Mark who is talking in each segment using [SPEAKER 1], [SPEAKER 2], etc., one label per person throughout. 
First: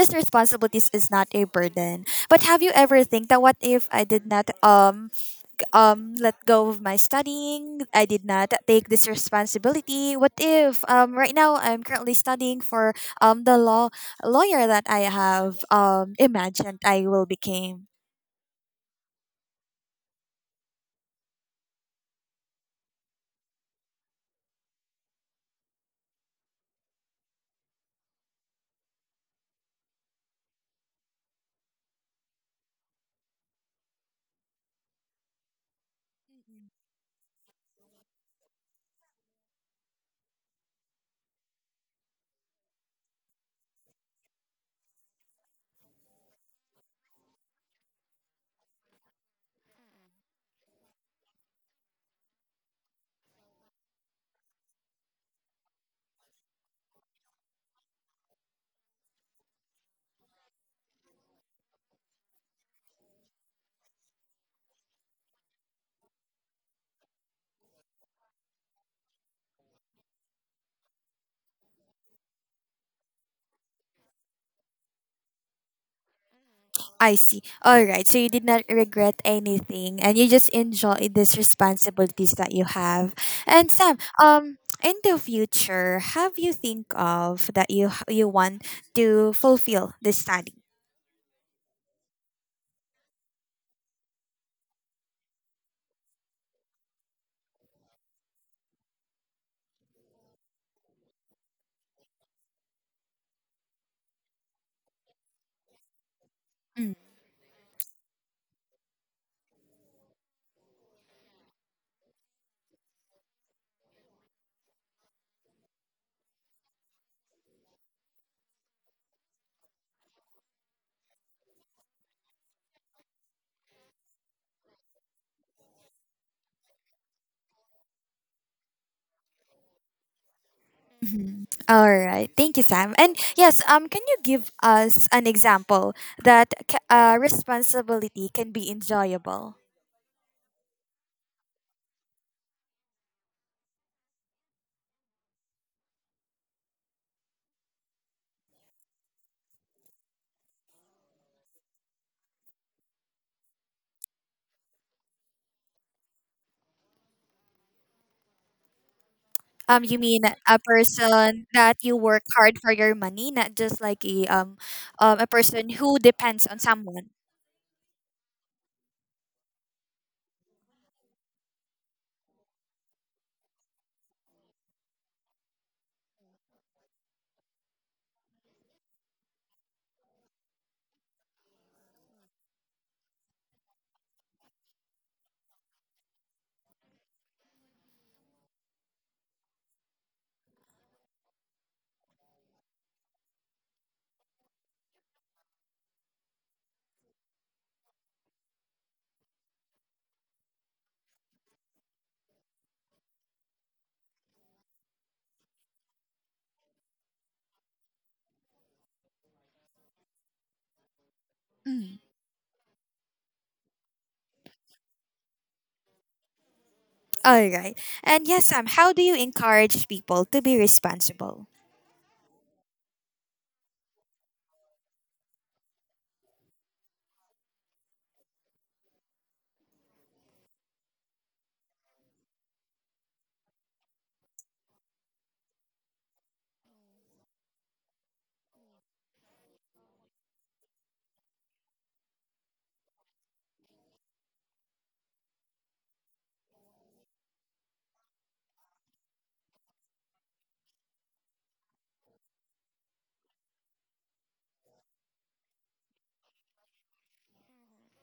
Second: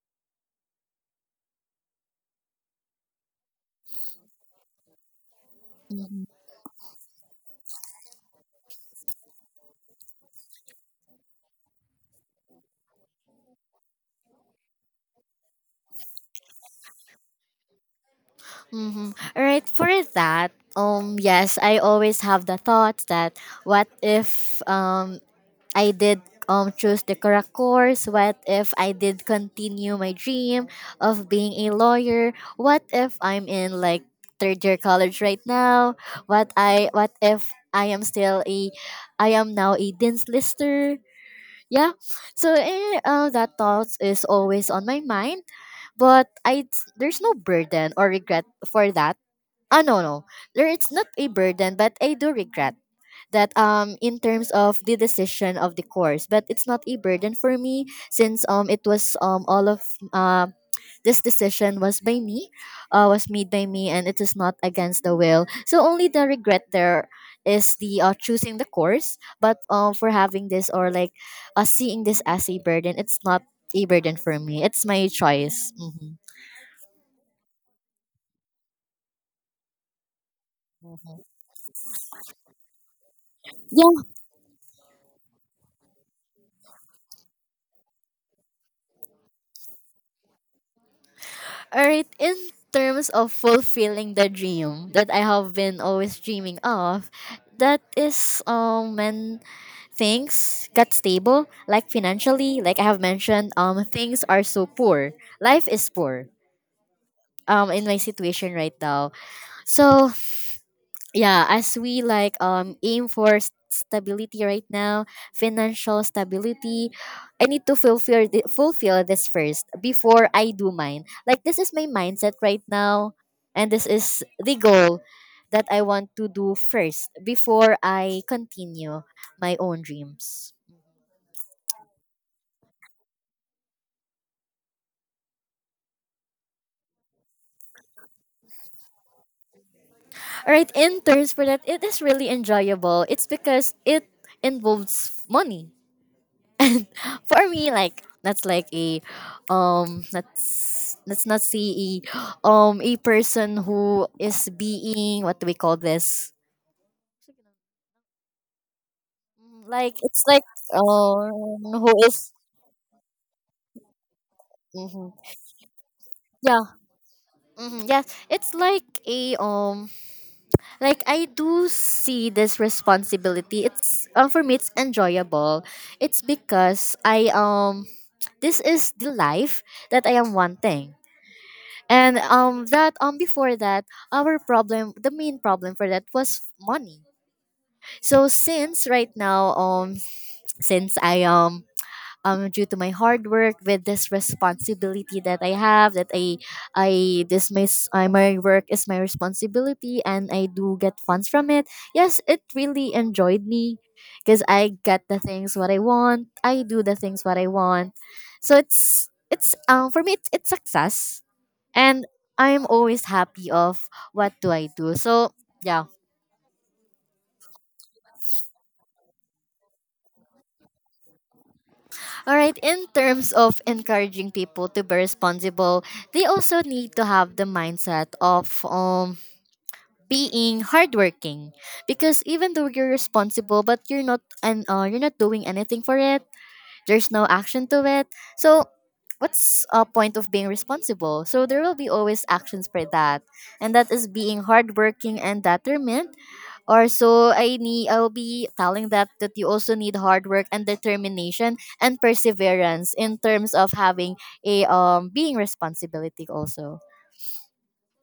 [SPEAKER 1] this responsibilities is not a burden, but have you ever think that what if I did not let go of my studying? I did not take this responsibility. What if right now I'm currently studying for the lawyer that I have imagined I will become.
[SPEAKER 2] Mm-hmm. All right, for that, yes, I always have the thoughts that what if I did choose the correct course? What if I did continue my dream of being a lawyer? What if I'm in like third year college right now? What if I am still a I am now a dean's lister? Yeah, so that thoughts is always on my mind, but I there's no burden or regret for that. Oh, no, it's not a burden, but I do regret that, in terms of the decision of the course, but it's not a burden for me since it was all of uh, this decision was by me, was made by me, and it is not against the will. So only the regret there is the choosing the course, but for having this or like seeing this as a burden, it's not a burden for me. It's my choice.
[SPEAKER 1] I see. All right. So you did not regret anything and you just enjoy these responsibilities that you have. And Sam, in the future, have you think of that you want to fulfill this study?
[SPEAKER 2] Alright, in terms of fulfilling the dream that I have been always dreaming of, that is when things got stable, like financially, like I have mentioned, things are so poor. Life is poor.
[SPEAKER 1] Mm,
[SPEAKER 2] In my situation right now. So yeah, as we like aim for stability right now, financial stability. I need to fulfill this first before I do mine. Like, this is my mindset right now, and this is the goal that I want to do first before I continue my own dreams.
[SPEAKER 1] mhm. All right. Thank you, Sam. And yes, can you give us an example that responsibility can be enjoyable?
[SPEAKER 2] All right in terms for that, it is really enjoyable. It's because it involves money and for me, like, that's like a, that's, let's not see a person who is, being, what do we call this? Mm, like
[SPEAKER 1] You mean
[SPEAKER 2] it's like,
[SPEAKER 1] a
[SPEAKER 2] um
[SPEAKER 1] person that
[SPEAKER 2] who
[SPEAKER 1] you work
[SPEAKER 2] is.
[SPEAKER 1] hard for your money, not just like
[SPEAKER 2] Mhm.
[SPEAKER 1] a person who depends on
[SPEAKER 2] Yeah.
[SPEAKER 1] someone.
[SPEAKER 2] Mm-hmm, yeah. It's like a, like I do see this responsibility, it's, for me it's enjoyable. It's because I, this is the life that I am wanting. And that before that, our problem, the main problem for that was money. So since right now, since I due to my hard work with this responsibility that I have, that I, this my work is my responsibility and I do get funds from it. Yes, it really enjoyed me, because I get the things what I want, I do the things what I want. So it's for me, it's success.
[SPEAKER 1] Mm.
[SPEAKER 2] And I'm always happy of what do I do. So yeah.
[SPEAKER 1] All right. And yes, Sam, how do you encourage people to be responsible?
[SPEAKER 2] All right, in terms of encouraging people to be responsible, they also need to have the mindset of being hardworking, because even though you're responsible, but you're not, and you're not doing anything for it, there's no action to it. So what's a point of being responsible? So there will be always actions for that, and that is being hardworking and determined. Also, I'll be telling that, that you also need hard work and determination and perseverance in terms of having a, being responsibility also.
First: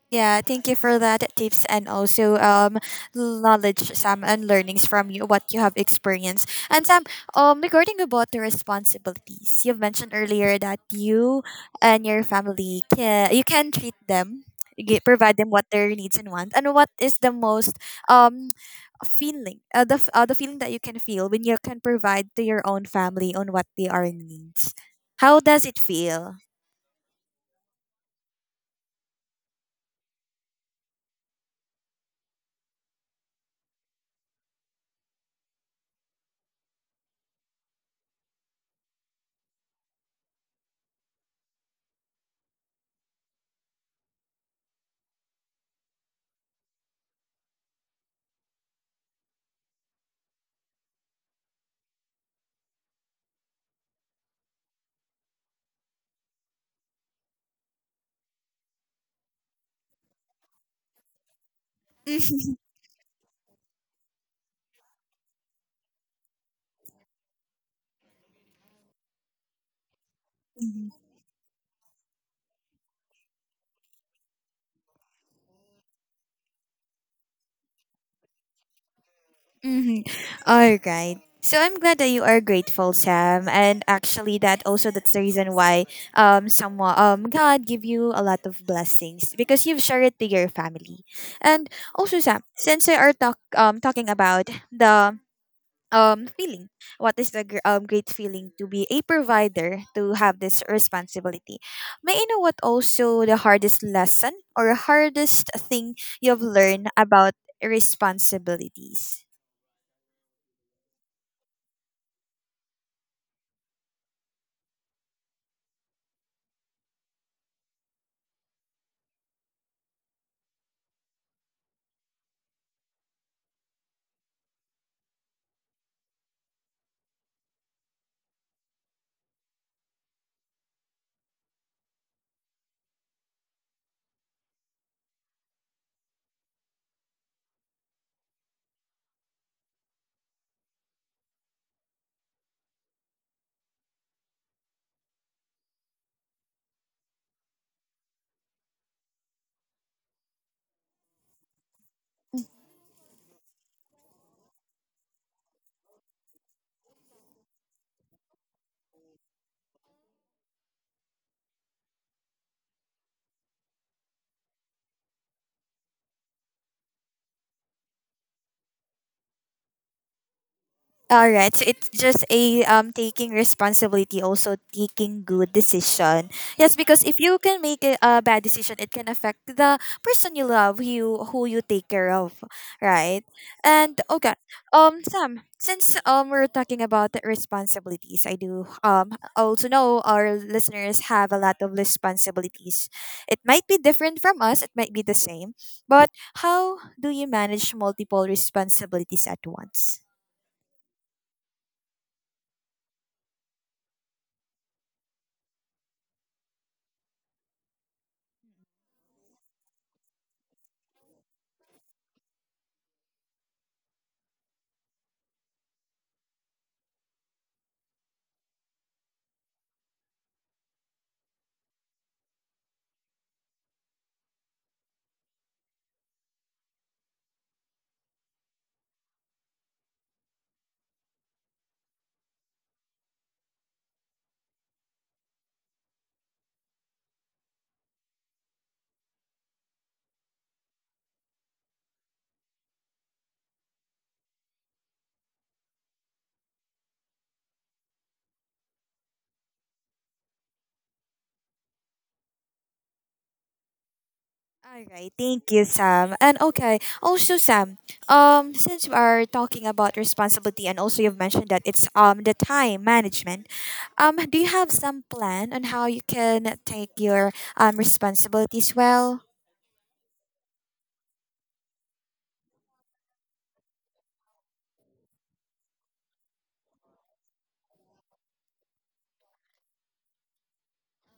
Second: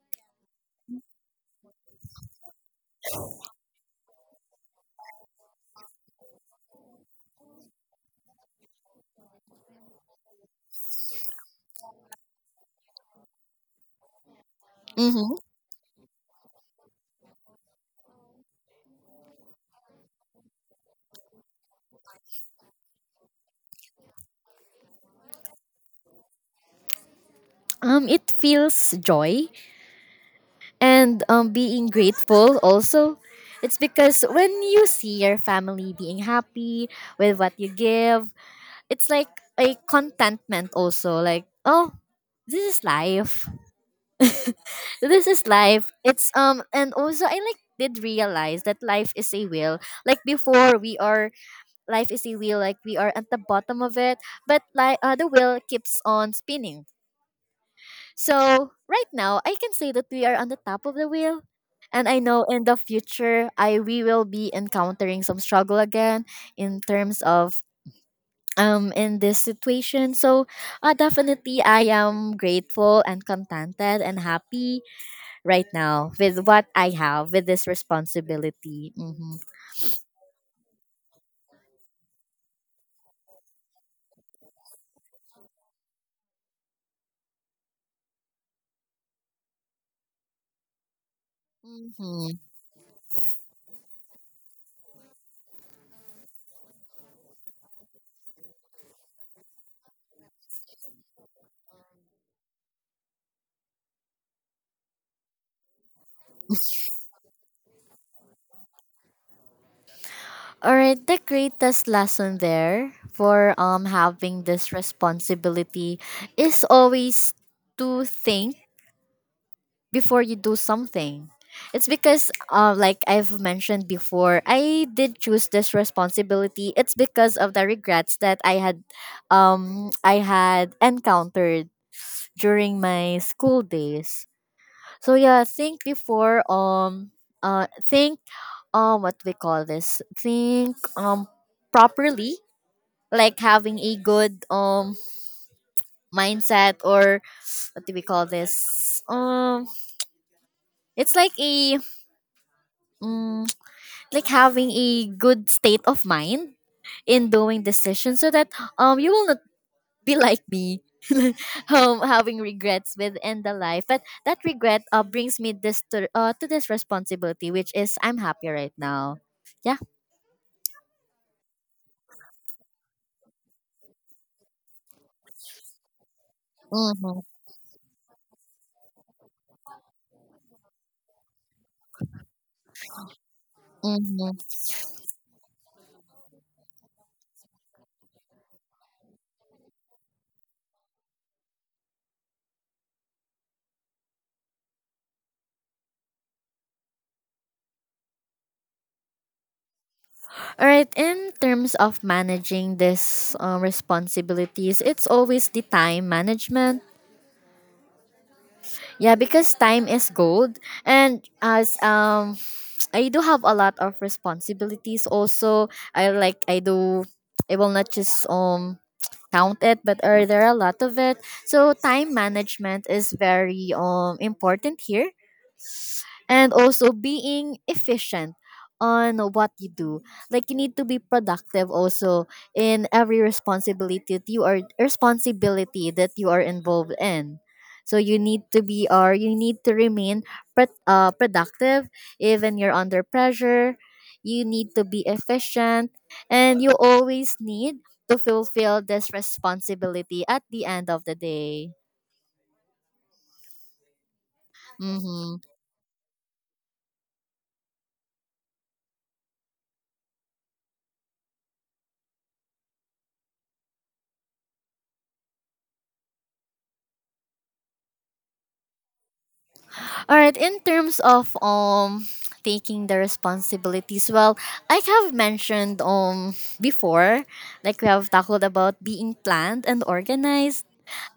[SPEAKER 1] Yeah, thank you for that tips and also knowledge Sam and learnings from you what you have experienced. And Sam, regarding about the responsibilities, you've mentioned earlier that you and your family can you can treat them, provide
[SPEAKER 2] Mm-hmm.
[SPEAKER 1] them what their needs and wants. And what is the most um feeling the feeling that you can feel when you can provide to your own family on what they are needs. How does it feel?
[SPEAKER 2] It feels joy and, being grateful also. It's because when you see your family being happy with what you give, it's like a contentment also. Like, oh, this is life. This is life. It's, and also I like did realize that life is a wheel. Like before we are Life is a wheel, like, we are at the bottom of it, but like, the wheel keeps on spinning. So right now I can say that we are on the top of the wheel. And I know in the future I we will be encountering some struggle again in terms of, in this situation. So definitely I am grateful and contented and happy right now with what I have with this responsibility.
[SPEAKER 1] Mm-hmm. All right. So I'm glad that you are grateful, Sam. And actually, that also that's the reason why someone God give you a lot of blessings because you've shared it to your family. And also,
[SPEAKER 2] Hmm
[SPEAKER 1] Sam, since we are talking about the feeling, what is the great feeling to be a provider to have this responsibility? May I know what also the hardest lesson or hardest thing you've learned about responsibilities?
[SPEAKER 2] All right, the greatest lesson there for having this responsibility is always to think before you do something. It's because, like I've mentioned before, I did choose this responsibility. It's because of the regrets that I had, I had encountered during my school days. So yeah, think before, think, what we call this think properly, like having a good mindset, or what do we call this, it's like a, um, like having a good state of mind in doing decisions, so that you will not be like me having regrets within the life. But that regret brings me this to this responsibility, which is I'm happy right now.
[SPEAKER 1] All right. So it's just a taking responsibility, also taking good decision. Yes, because if
[SPEAKER 2] Mhm,
[SPEAKER 1] you can make a bad decision, it can affect the person you love, who you take care of, right? And okay,
[SPEAKER 2] mhm.
[SPEAKER 1] Sam, since we're talking about the responsibilities, I do also know our listeners have a lot of responsibilities. It might be different from us. It might be the same, but how do you manage multiple responsibilities at once?
[SPEAKER 2] All right, in terms of managing this responsibilities, it's always the time management. Yeah, because time is gold, and as, I do have a lot of responsibilities. Also, I do. I will not just count it, but are there are a lot of it. So time management is very important here, and also being efficient on what you do. Like, you need to be productive also in every responsibility that you are responsibility that you are involved in. So you need to be, or you need to remain, productive, even you're under pressure. You need to be efficient, and you always need to fulfill this responsibility at the end of the day.
[SPEAKER 1] Alright,
[SPEAKER 2] Mm-hmm.
[SPEAKER 1] thank you, Sam. And okay, also Sam, since we are talking about responsibility and also you've mentioned that it's the time management, do you have some plan on how you can take your responsibilities well?
[SPEAKER 2] All right, in terms of taking the responsibilities, well, I have mentioned before, like we have talked about being planned and organized.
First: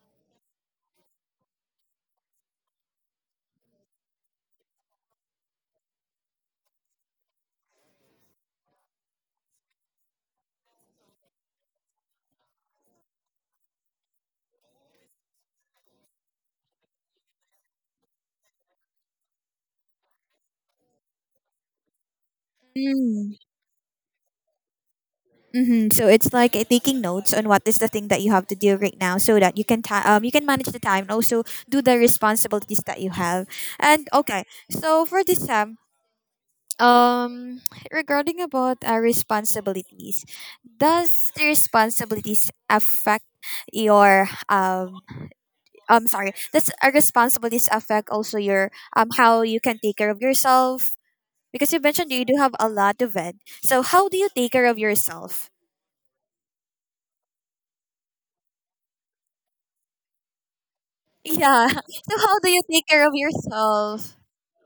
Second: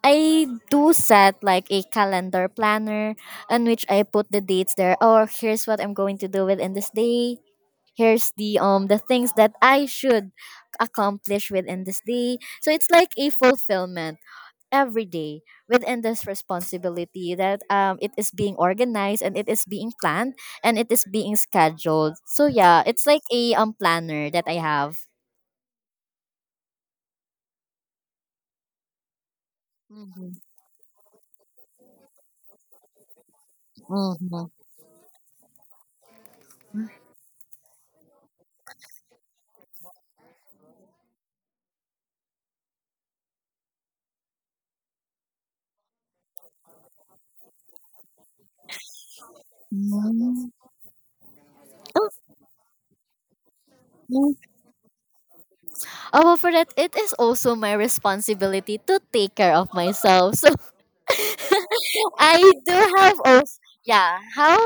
[SPEAKER 2] I do set like a calendar planner on which I put the dates there. Or here's what I'm going to do within this day. Here's the things that I should accomplish within this day. So it's like a fulfillment every day within this responsibility that, it is being organized, and it is being planned, and it is being scheduled. So yeah, it's like
[SPEAKER 1] Mm.
[SPEAKER 2] a, planner that I have.
[SPEAKER 1] Hmm. So it's like taking notes on what is the thing that you have to do right now, so that you can you
[SPEAKER 2] Mhm,
[SPEAKER 1] can manage the time and also do the responsibilities that you have. And okay,
[SPEAKER 2] mhm.
[SPEAKER 1] so for this time, um, regarding about our responsibilities, does the responsibilities affect your sorry, does our responsibilities affect also your how you can take care of
[SPEAKER 2] Mm.
[SPEAKER 1] yourself? Because you mentioned you do
[SPEAKER 2] Okay.
[SPEAKER 1] have a lot of it. So how do you
[SPEAKER 2] Oh,
[SPEAKER 1] take care of yourself?
[SPEAKER 2] well, for that, it is also my responsibility to take care of myself, so
[SPEAKER 1] Yeah. So
[SPEAKER 2] I
[SPEAKER 1] how do you
[SPEAKER 2] do
[SPEAKER 1] take care of
[SPEAKER 2] have also
[SPEAKER 1] yourself?
[SPEAKER 2] yeah,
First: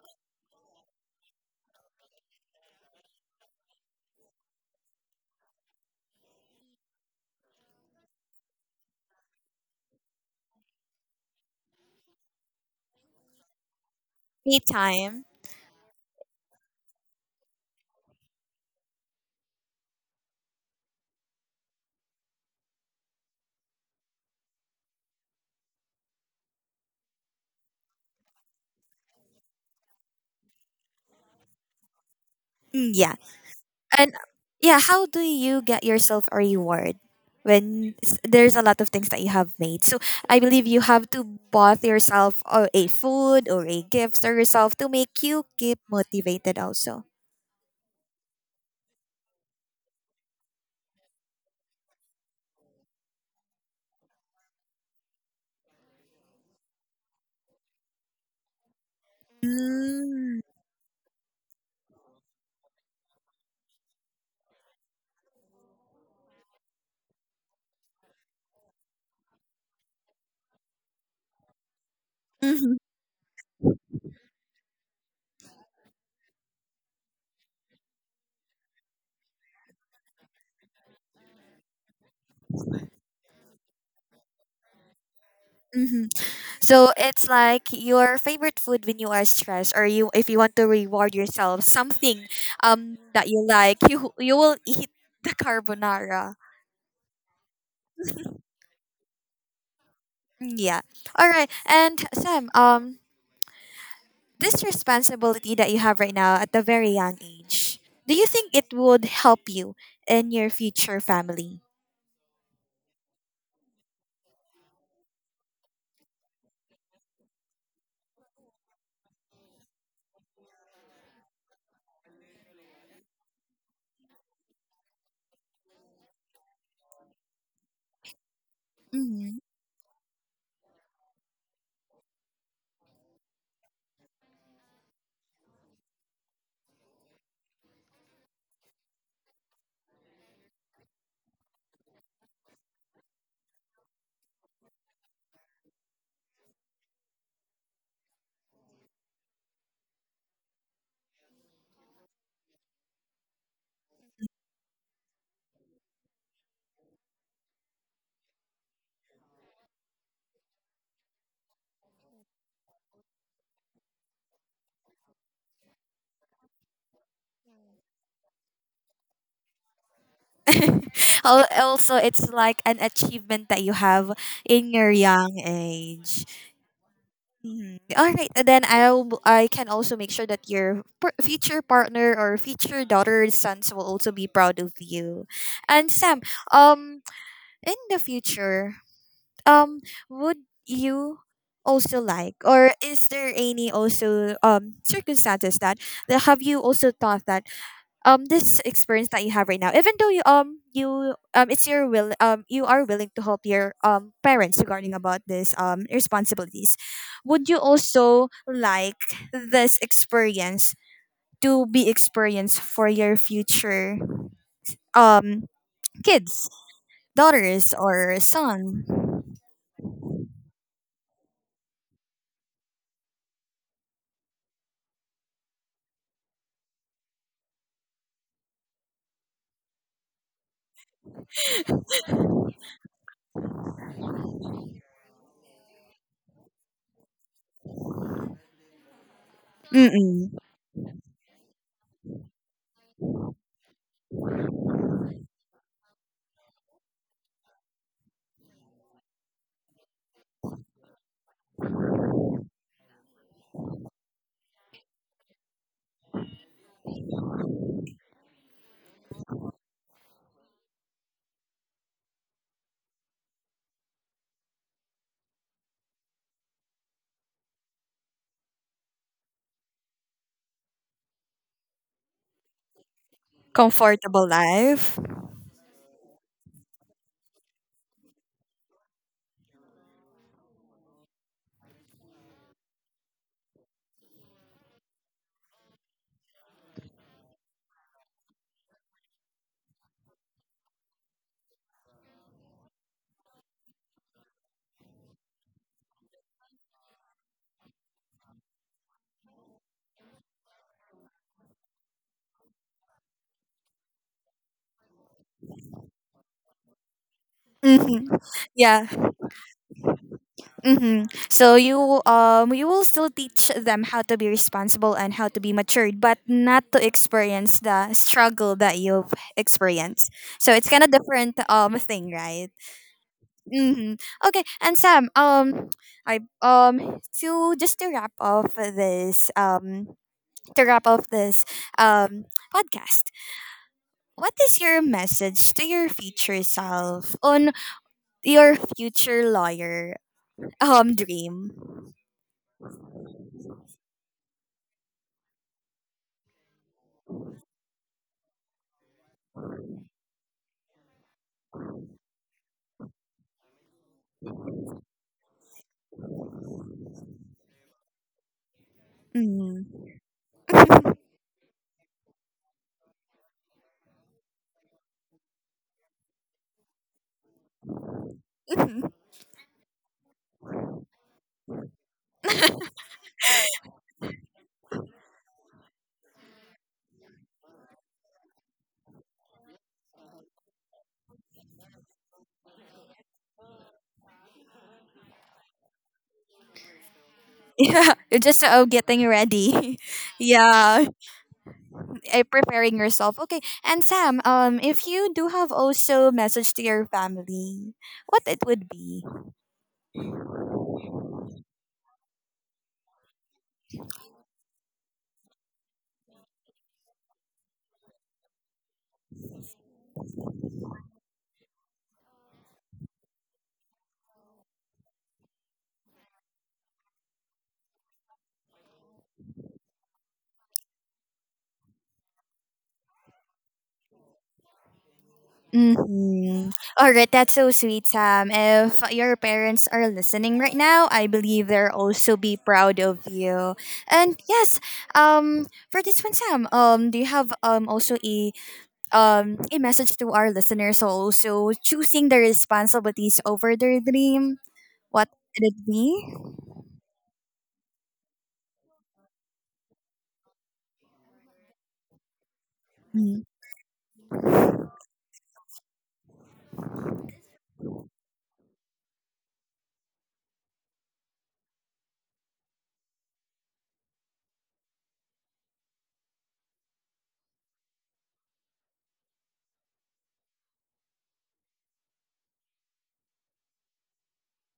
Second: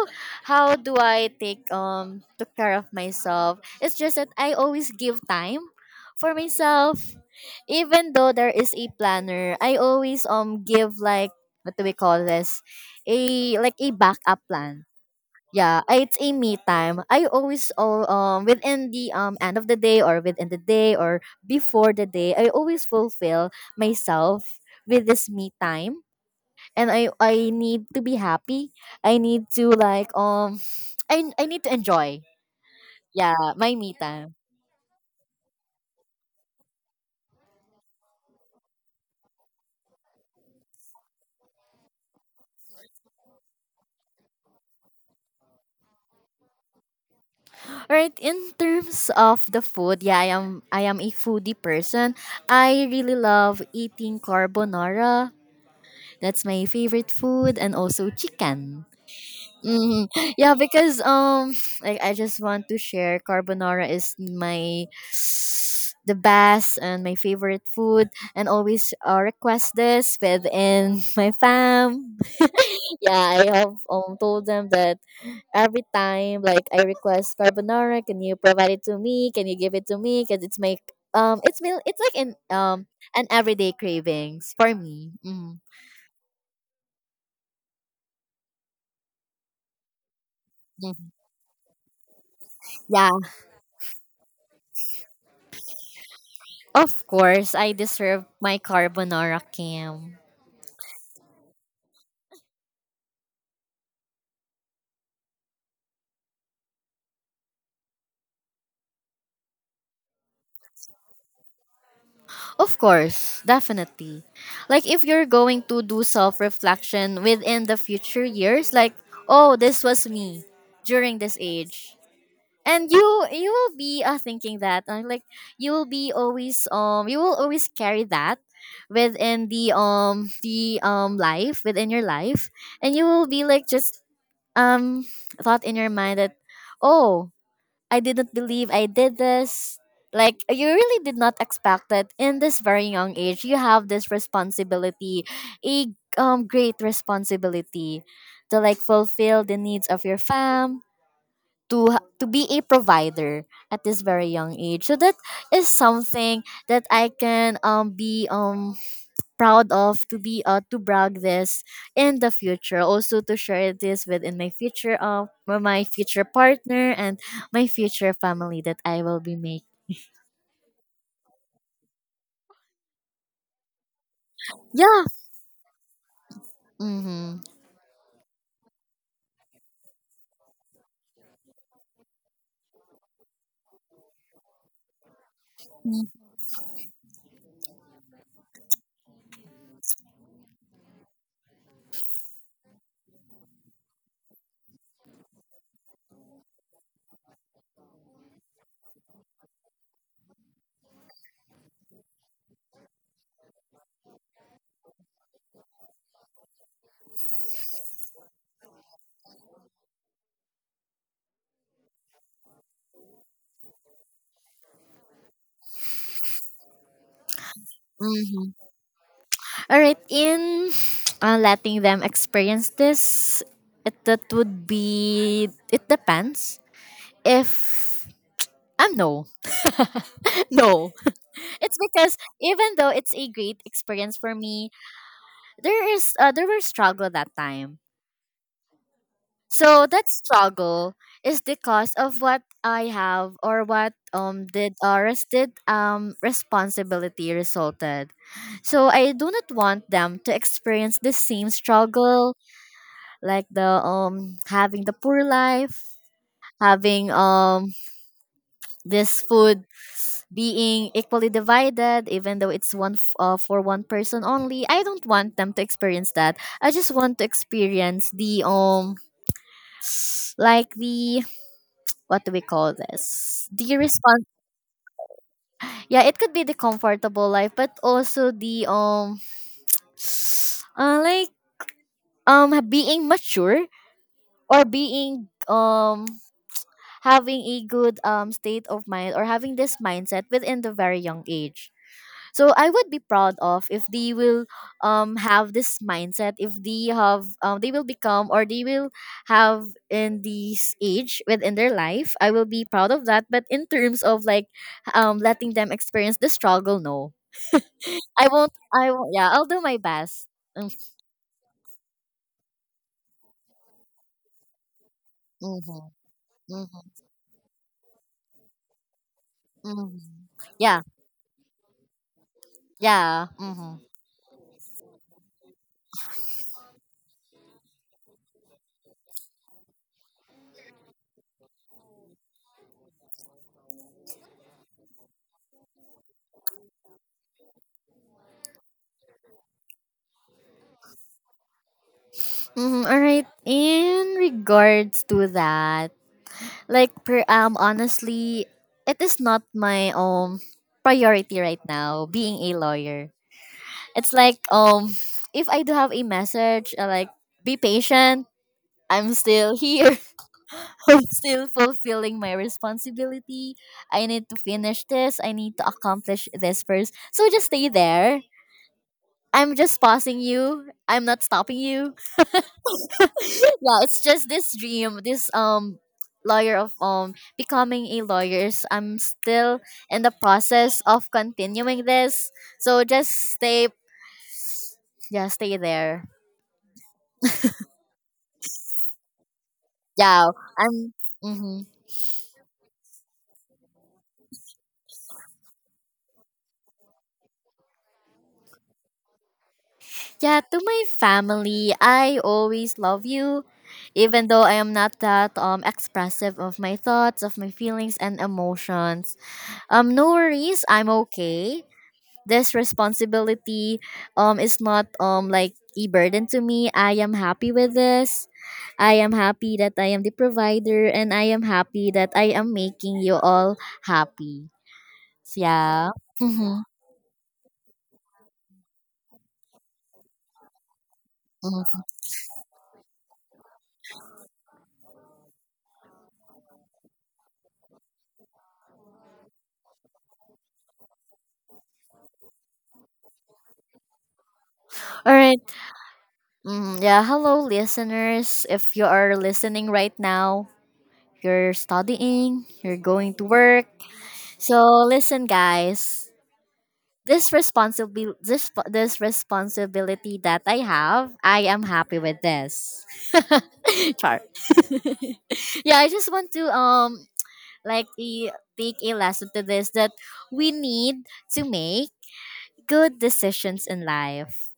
[SPEAKER 2] how do I take took care of myself. It's just that I always give time for myself. Even though there is a planner, I always give like, what do we call this? A, like a backup
[SPEAKER 1] Me
[SPEAKER 2] plan.
[SPEAKER 1] time.
[SPEAKER 2] Yeah, it's a me time. I always all within the end of the day, or within the day, or before the day, I always fulfill myself with this me time. And I need to be happy. I need to like, I need to enjoy.
[SPEAKER 1] Mm, yeah.
[SPEAKER 2] Yeah, my me
[SPEAKER 1] And
[SPEAKER 2] time.
[SPEAKER 1] yeah, how do you get yourself a reward when there's a lot of things that you have made? So I believe you have to bought yourself or a food or a gift for yourself to make you keep motivated also.
[SPEAKER 2] Right, in terms of the food, yeah, I am a foodie person. I really love eating carbonara. That's my favorite food, and also chicken. Hmm.
[SPEAKER 1] Mm.
[SPEAKER 2] Yeah, because like I just want to share, carbonara is my the best and my favorite food, and always request this within my fam.
[SPEAKER 1] Mm-hmm.
[SPEAKER 2] Yeah, I have told them that every time like I request carbonara, can you provide it to me? Can you give it to me? Because it's my, it's like an, an everyday cravings for me. Mm.
[SPEAKER 1] So it's like your favorite food when you are stressed or you if you want to
[SPEAKER 2] Mm.
[SPEAKER 1] reward yourself something
[SPEAKER 2] Yeah.
[SPEAKER 1] that you like you will eat the carbonara.
[SPEAKER 2] Of course I deserve my carbonara, Kim.
[SPEAKER 1] Mm, yeah. All right. And Sam, this responsibility that you have right now at the very young age, do you think it would help you in your future family?
[SPEAKER 2] Of course, definitely. Like if you're going to do self-reflection within the future years, like, oh, this was me during this age. And you will be, thinking that, like, you will be always, you will always carry that
[SPEAKER 1] Hmm.
[SPEAKER 2] within the, life within your life. And you will be like, just, um thought in your mind that, oh, I didn't believe I did this. Like, you really did not expect that in this very young age you have this responsibility, a, great responsibility to like fulfill the needs of your fam, to be a provider at this very young age. So that is something that I can, be, proud of, to be, to brag this in the future, also to share this within my future, with my future partner and my future family that I will be making.
[SPEAKER 1] Also, it's like an achievement that you have in your
[SPEAKER 2] Yeah.
[SPEAKER 1] young age.
[SPEAKER 2] Mm-hmm.
[SPEAKER 1] Mhm. All right, and then I can also make sure that your future partner or future daughter and sons will also be proud of you. And Sam, um, in the future, um, would you also like, or is there any also circumstances that have you also thought that this experience that you have right now even though you you it's your will you are willing to help your parents regarding about this responsibilities would you also like this experience to be experienced for your future um kids daughters or
[SPEAKER 2] Mm-hmm.
[SPEAKER 1] son.
[SPEAKER 2] All right, in letting them experience this, it that would be, it depends if, um, no. No. It's because even though it's a great experience for me, there is, there were struggle that time. So that
[SPEAKER 1] Mm-mm.
[SPEAKER 2] struggle is because of what I have, or what did responsibility resulted. So I do not want them to experience the same struggle like the having the poor life, having this food being equally divided even though it's for one person only. I don't want them to experience that. I just want to experience the like the what do we call this, the response.
[SPEAKER 1] Comfortable life.
[SPEAKER 2] Yeah, it could be the comfortable life, but also the like being mature or being having a good state of mind or having this mindset within the very young age. So I would be proud of if they will have this mindset, if they have they will become or they will have in this age within their life. I will be proud of that, but in terms of like letting them experience the struggle, no.
[SPEAKER 1] Mm-hmm.
[SPEAKER 2] i won't
[SPEAKER 1] Yeah.
[SPEAKER 2] i won't Yeah, I'll do my best. Mm,
[SPEAKER 1] Mm-hmm. So you you will still teach them how to be responsible and how to be
[SPEAKER 2] mm-hmm,
[SPEAKER 1] matured, but not to
[SPEAKER 2] mm-hmm,
[SPEAKER 1] experience the struggle that you've
[SPEAKER 2] hmm.
[SPEAKER 1] experienced. So it's
[SPEAKER 2] Yeah.
[SPEAKER 1] kind of different thing, right?
[SPEAKER 2] Yeah, mm-hmm.
[SPEAKER 1] Mm-hmm. Okay, and Sam, I to just to wrap off this podcast. What is your message to your future self on your future lawyer dream?
[SPEAKER 2] Mm-hmm. All right. In regards to that, like per honestly, it is not my priority right now being a lawyer. It's like if I do have a message, like be patient, I'm still
[SPEAKER 1] Mm.
[SPEAKER 2] here. I'm still fulfilling my responsibility. I need to finish this. I need to accomplish this first. So just stay there. I'm just pausing you. I'm not stopping you. Yeah, it's just this dream, this lawyer of becoming a lawyer. So I'm still in the process of continuing this. So just stay, yeah, stay there.
[SPEAKER 1] Yeah, you're just getting ready.
[SPEAKER 2] Yeah.
[SPEAKER 1] Yeah,
[SPEAKER 2] I'm mm-hmm.
[SPEAKER 1] preparing yourself. Okay, and Sam, if you do have also message to your family, what it would be?
[SPEAKER 2] Yeah, to my family, I always love you. Even though I am not that expressive of my thoughts, of my feelings and emotions. No worries, I'm okay. This responsibility is not like a burden to me. I am happy with this. I am happy that I am the provider, and I am happy that I am making you all happy. Yeah,
[SPEAKER 1] Mm-hmm.
[SPEAKER 2] mm-hmm.
[SPEAKER 1] All right, that's so sweet, Sam. If your parents are listening right now, I believe they'll also be proud of you. And yes, for this one, Sam, do you have also a message to our listeners who also choosing their responsibilities over their dream? What
[SPEAKER 2] All right.
[SPEAKER 1] would it be?
[SPEAKER 2] Mm, yeah. Hello, listeners. If you are listening right now, you're studying, you're going
[SPEAKER 1] Mhm.
[SPEAKER 2] to work. So, listen, guys. This responsibility that I have, I am happy with this. Char. Yeah, I just want to like take a lesson to this that we need to make good decisions in life,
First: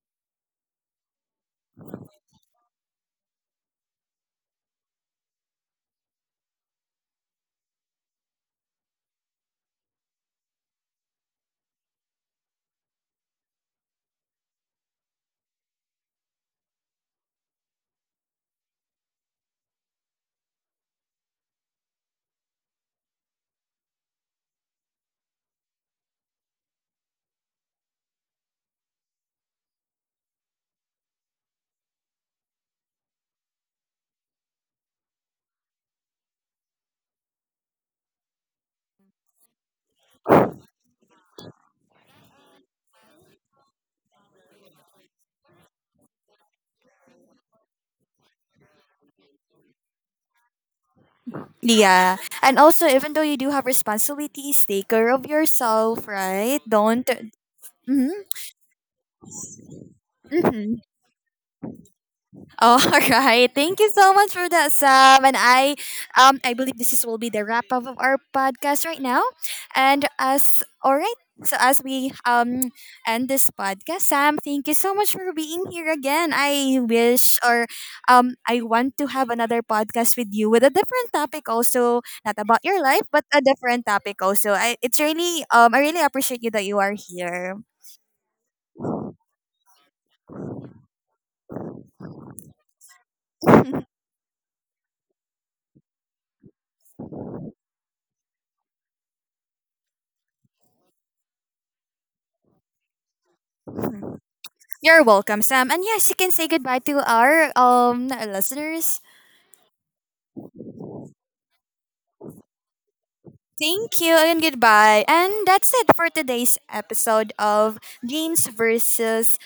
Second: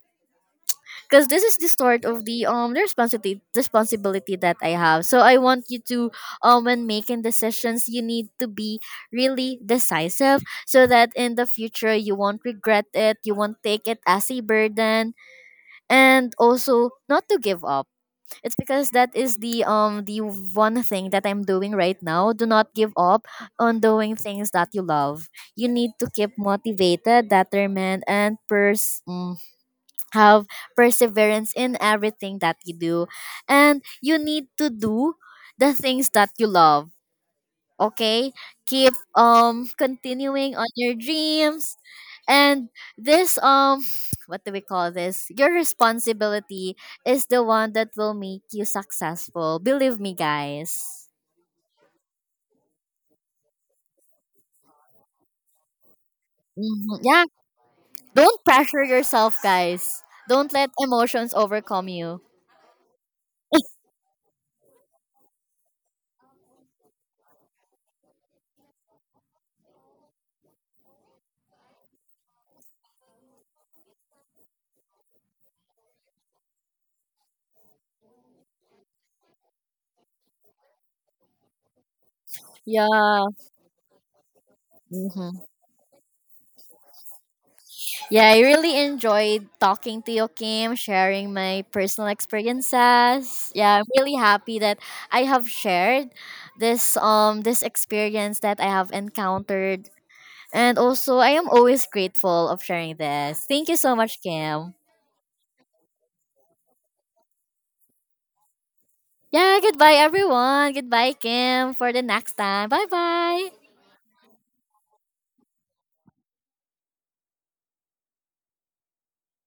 [SPEAKER 2] because this is the start of the responsibility that I have. So I want you to, when making decisions, you need to be really decisive so that in the future you won't regret it, you won't take it as a burden, and also not to give up. It's because that is the one thing that I'm doing right now. Do not give up on doing things that you love. You need to keep motivated, determined, and have perseverance in everything that you do, and you need to do the things that you love. Okay. Keep continuing on your dreams, and this what do we call this, your responsibility, is the one that will make you successful. Believe me, guys.
[SPEAKER 1] Yeah. And also, even though you do have responsibilities, take care of yourself, right?
[SPEAKER 2] Mhm.
[SPEAKER 1] Don't.
[SPEAKER 2] Yeah,
[SPEAKER 1] Mm-hmm.
[SPEAKER 2] don't pressure yourself, guys. Don't let
[SPEAKER 1] Mm-hmm.
[SPEAKER 2] emotions overcome you.
[SPEAKER 1] All right. Thank you so much for that, Sam. And I believe this is will be the wrap up of our podcast right now. And as all right. So as we end this podcast, Sam, thank you so much for being here again. I wish or I want to have another podcast with you with a different topic also, not about your life,
[SPEAKER 2] Yeah.
[SPEAKER 1] but a different topic also. I it's
[SPEAKER 2] Mhm.
[SPEAKER 1] really I really appreciate you that you are here.
[SPEAKER 2] Yeah, I really enjoyed talking to you, Kim, sharing my personal experiences. Yeah, I'm really happy that I have shared this experience that I have encountered. And also I am always grateful of sharing this. Thank you so much, Kim.
[SPEAKER 1] You're welcome, Sam. And yes, you can say goodbye to our listeners.
[SPEAKER 2] Yeah, goodbye everyone. Goodbye, Kim, for the next time. Bye bye.
[SPEAKER 1] Thank you and goodbye. And that's it for today's episode of Dreams versus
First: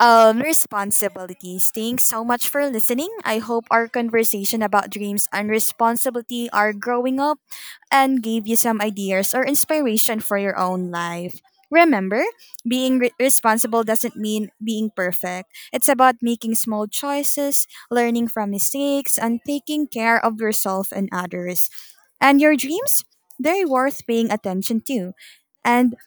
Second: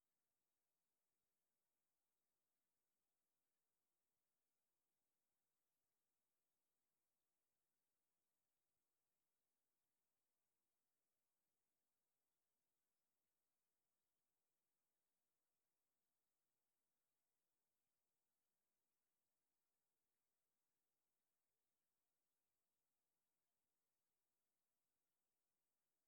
[SPEAKER 1] responsibilities. Thanks so much for listening. I hope our conversation about dreams and responsibility are growing up and gave you some ideas or inspiration for your own life. Remember, being responsible doesn't mean being perfect. It's about making small choices, learning from mistakes, and taking care of yourself and others. And your dreams, they're worth paying attention to. And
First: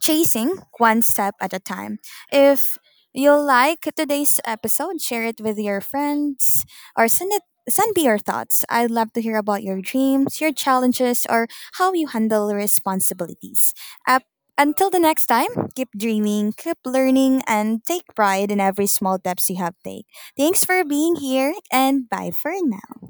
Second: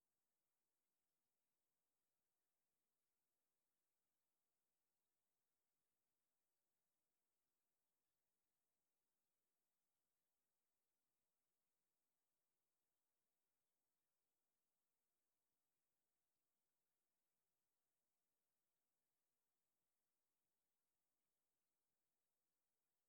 [SPEAKER 1] chasing one step at a time. If you like today's episode, share it with your friends or send me your thoughts. I'd love to hear about your dreams, your challenges, or how you handle responsibilities. Up until the next time, keep dreaming, keep learning, and take pride in every small steps you have take. Thanks for being here and bye for now.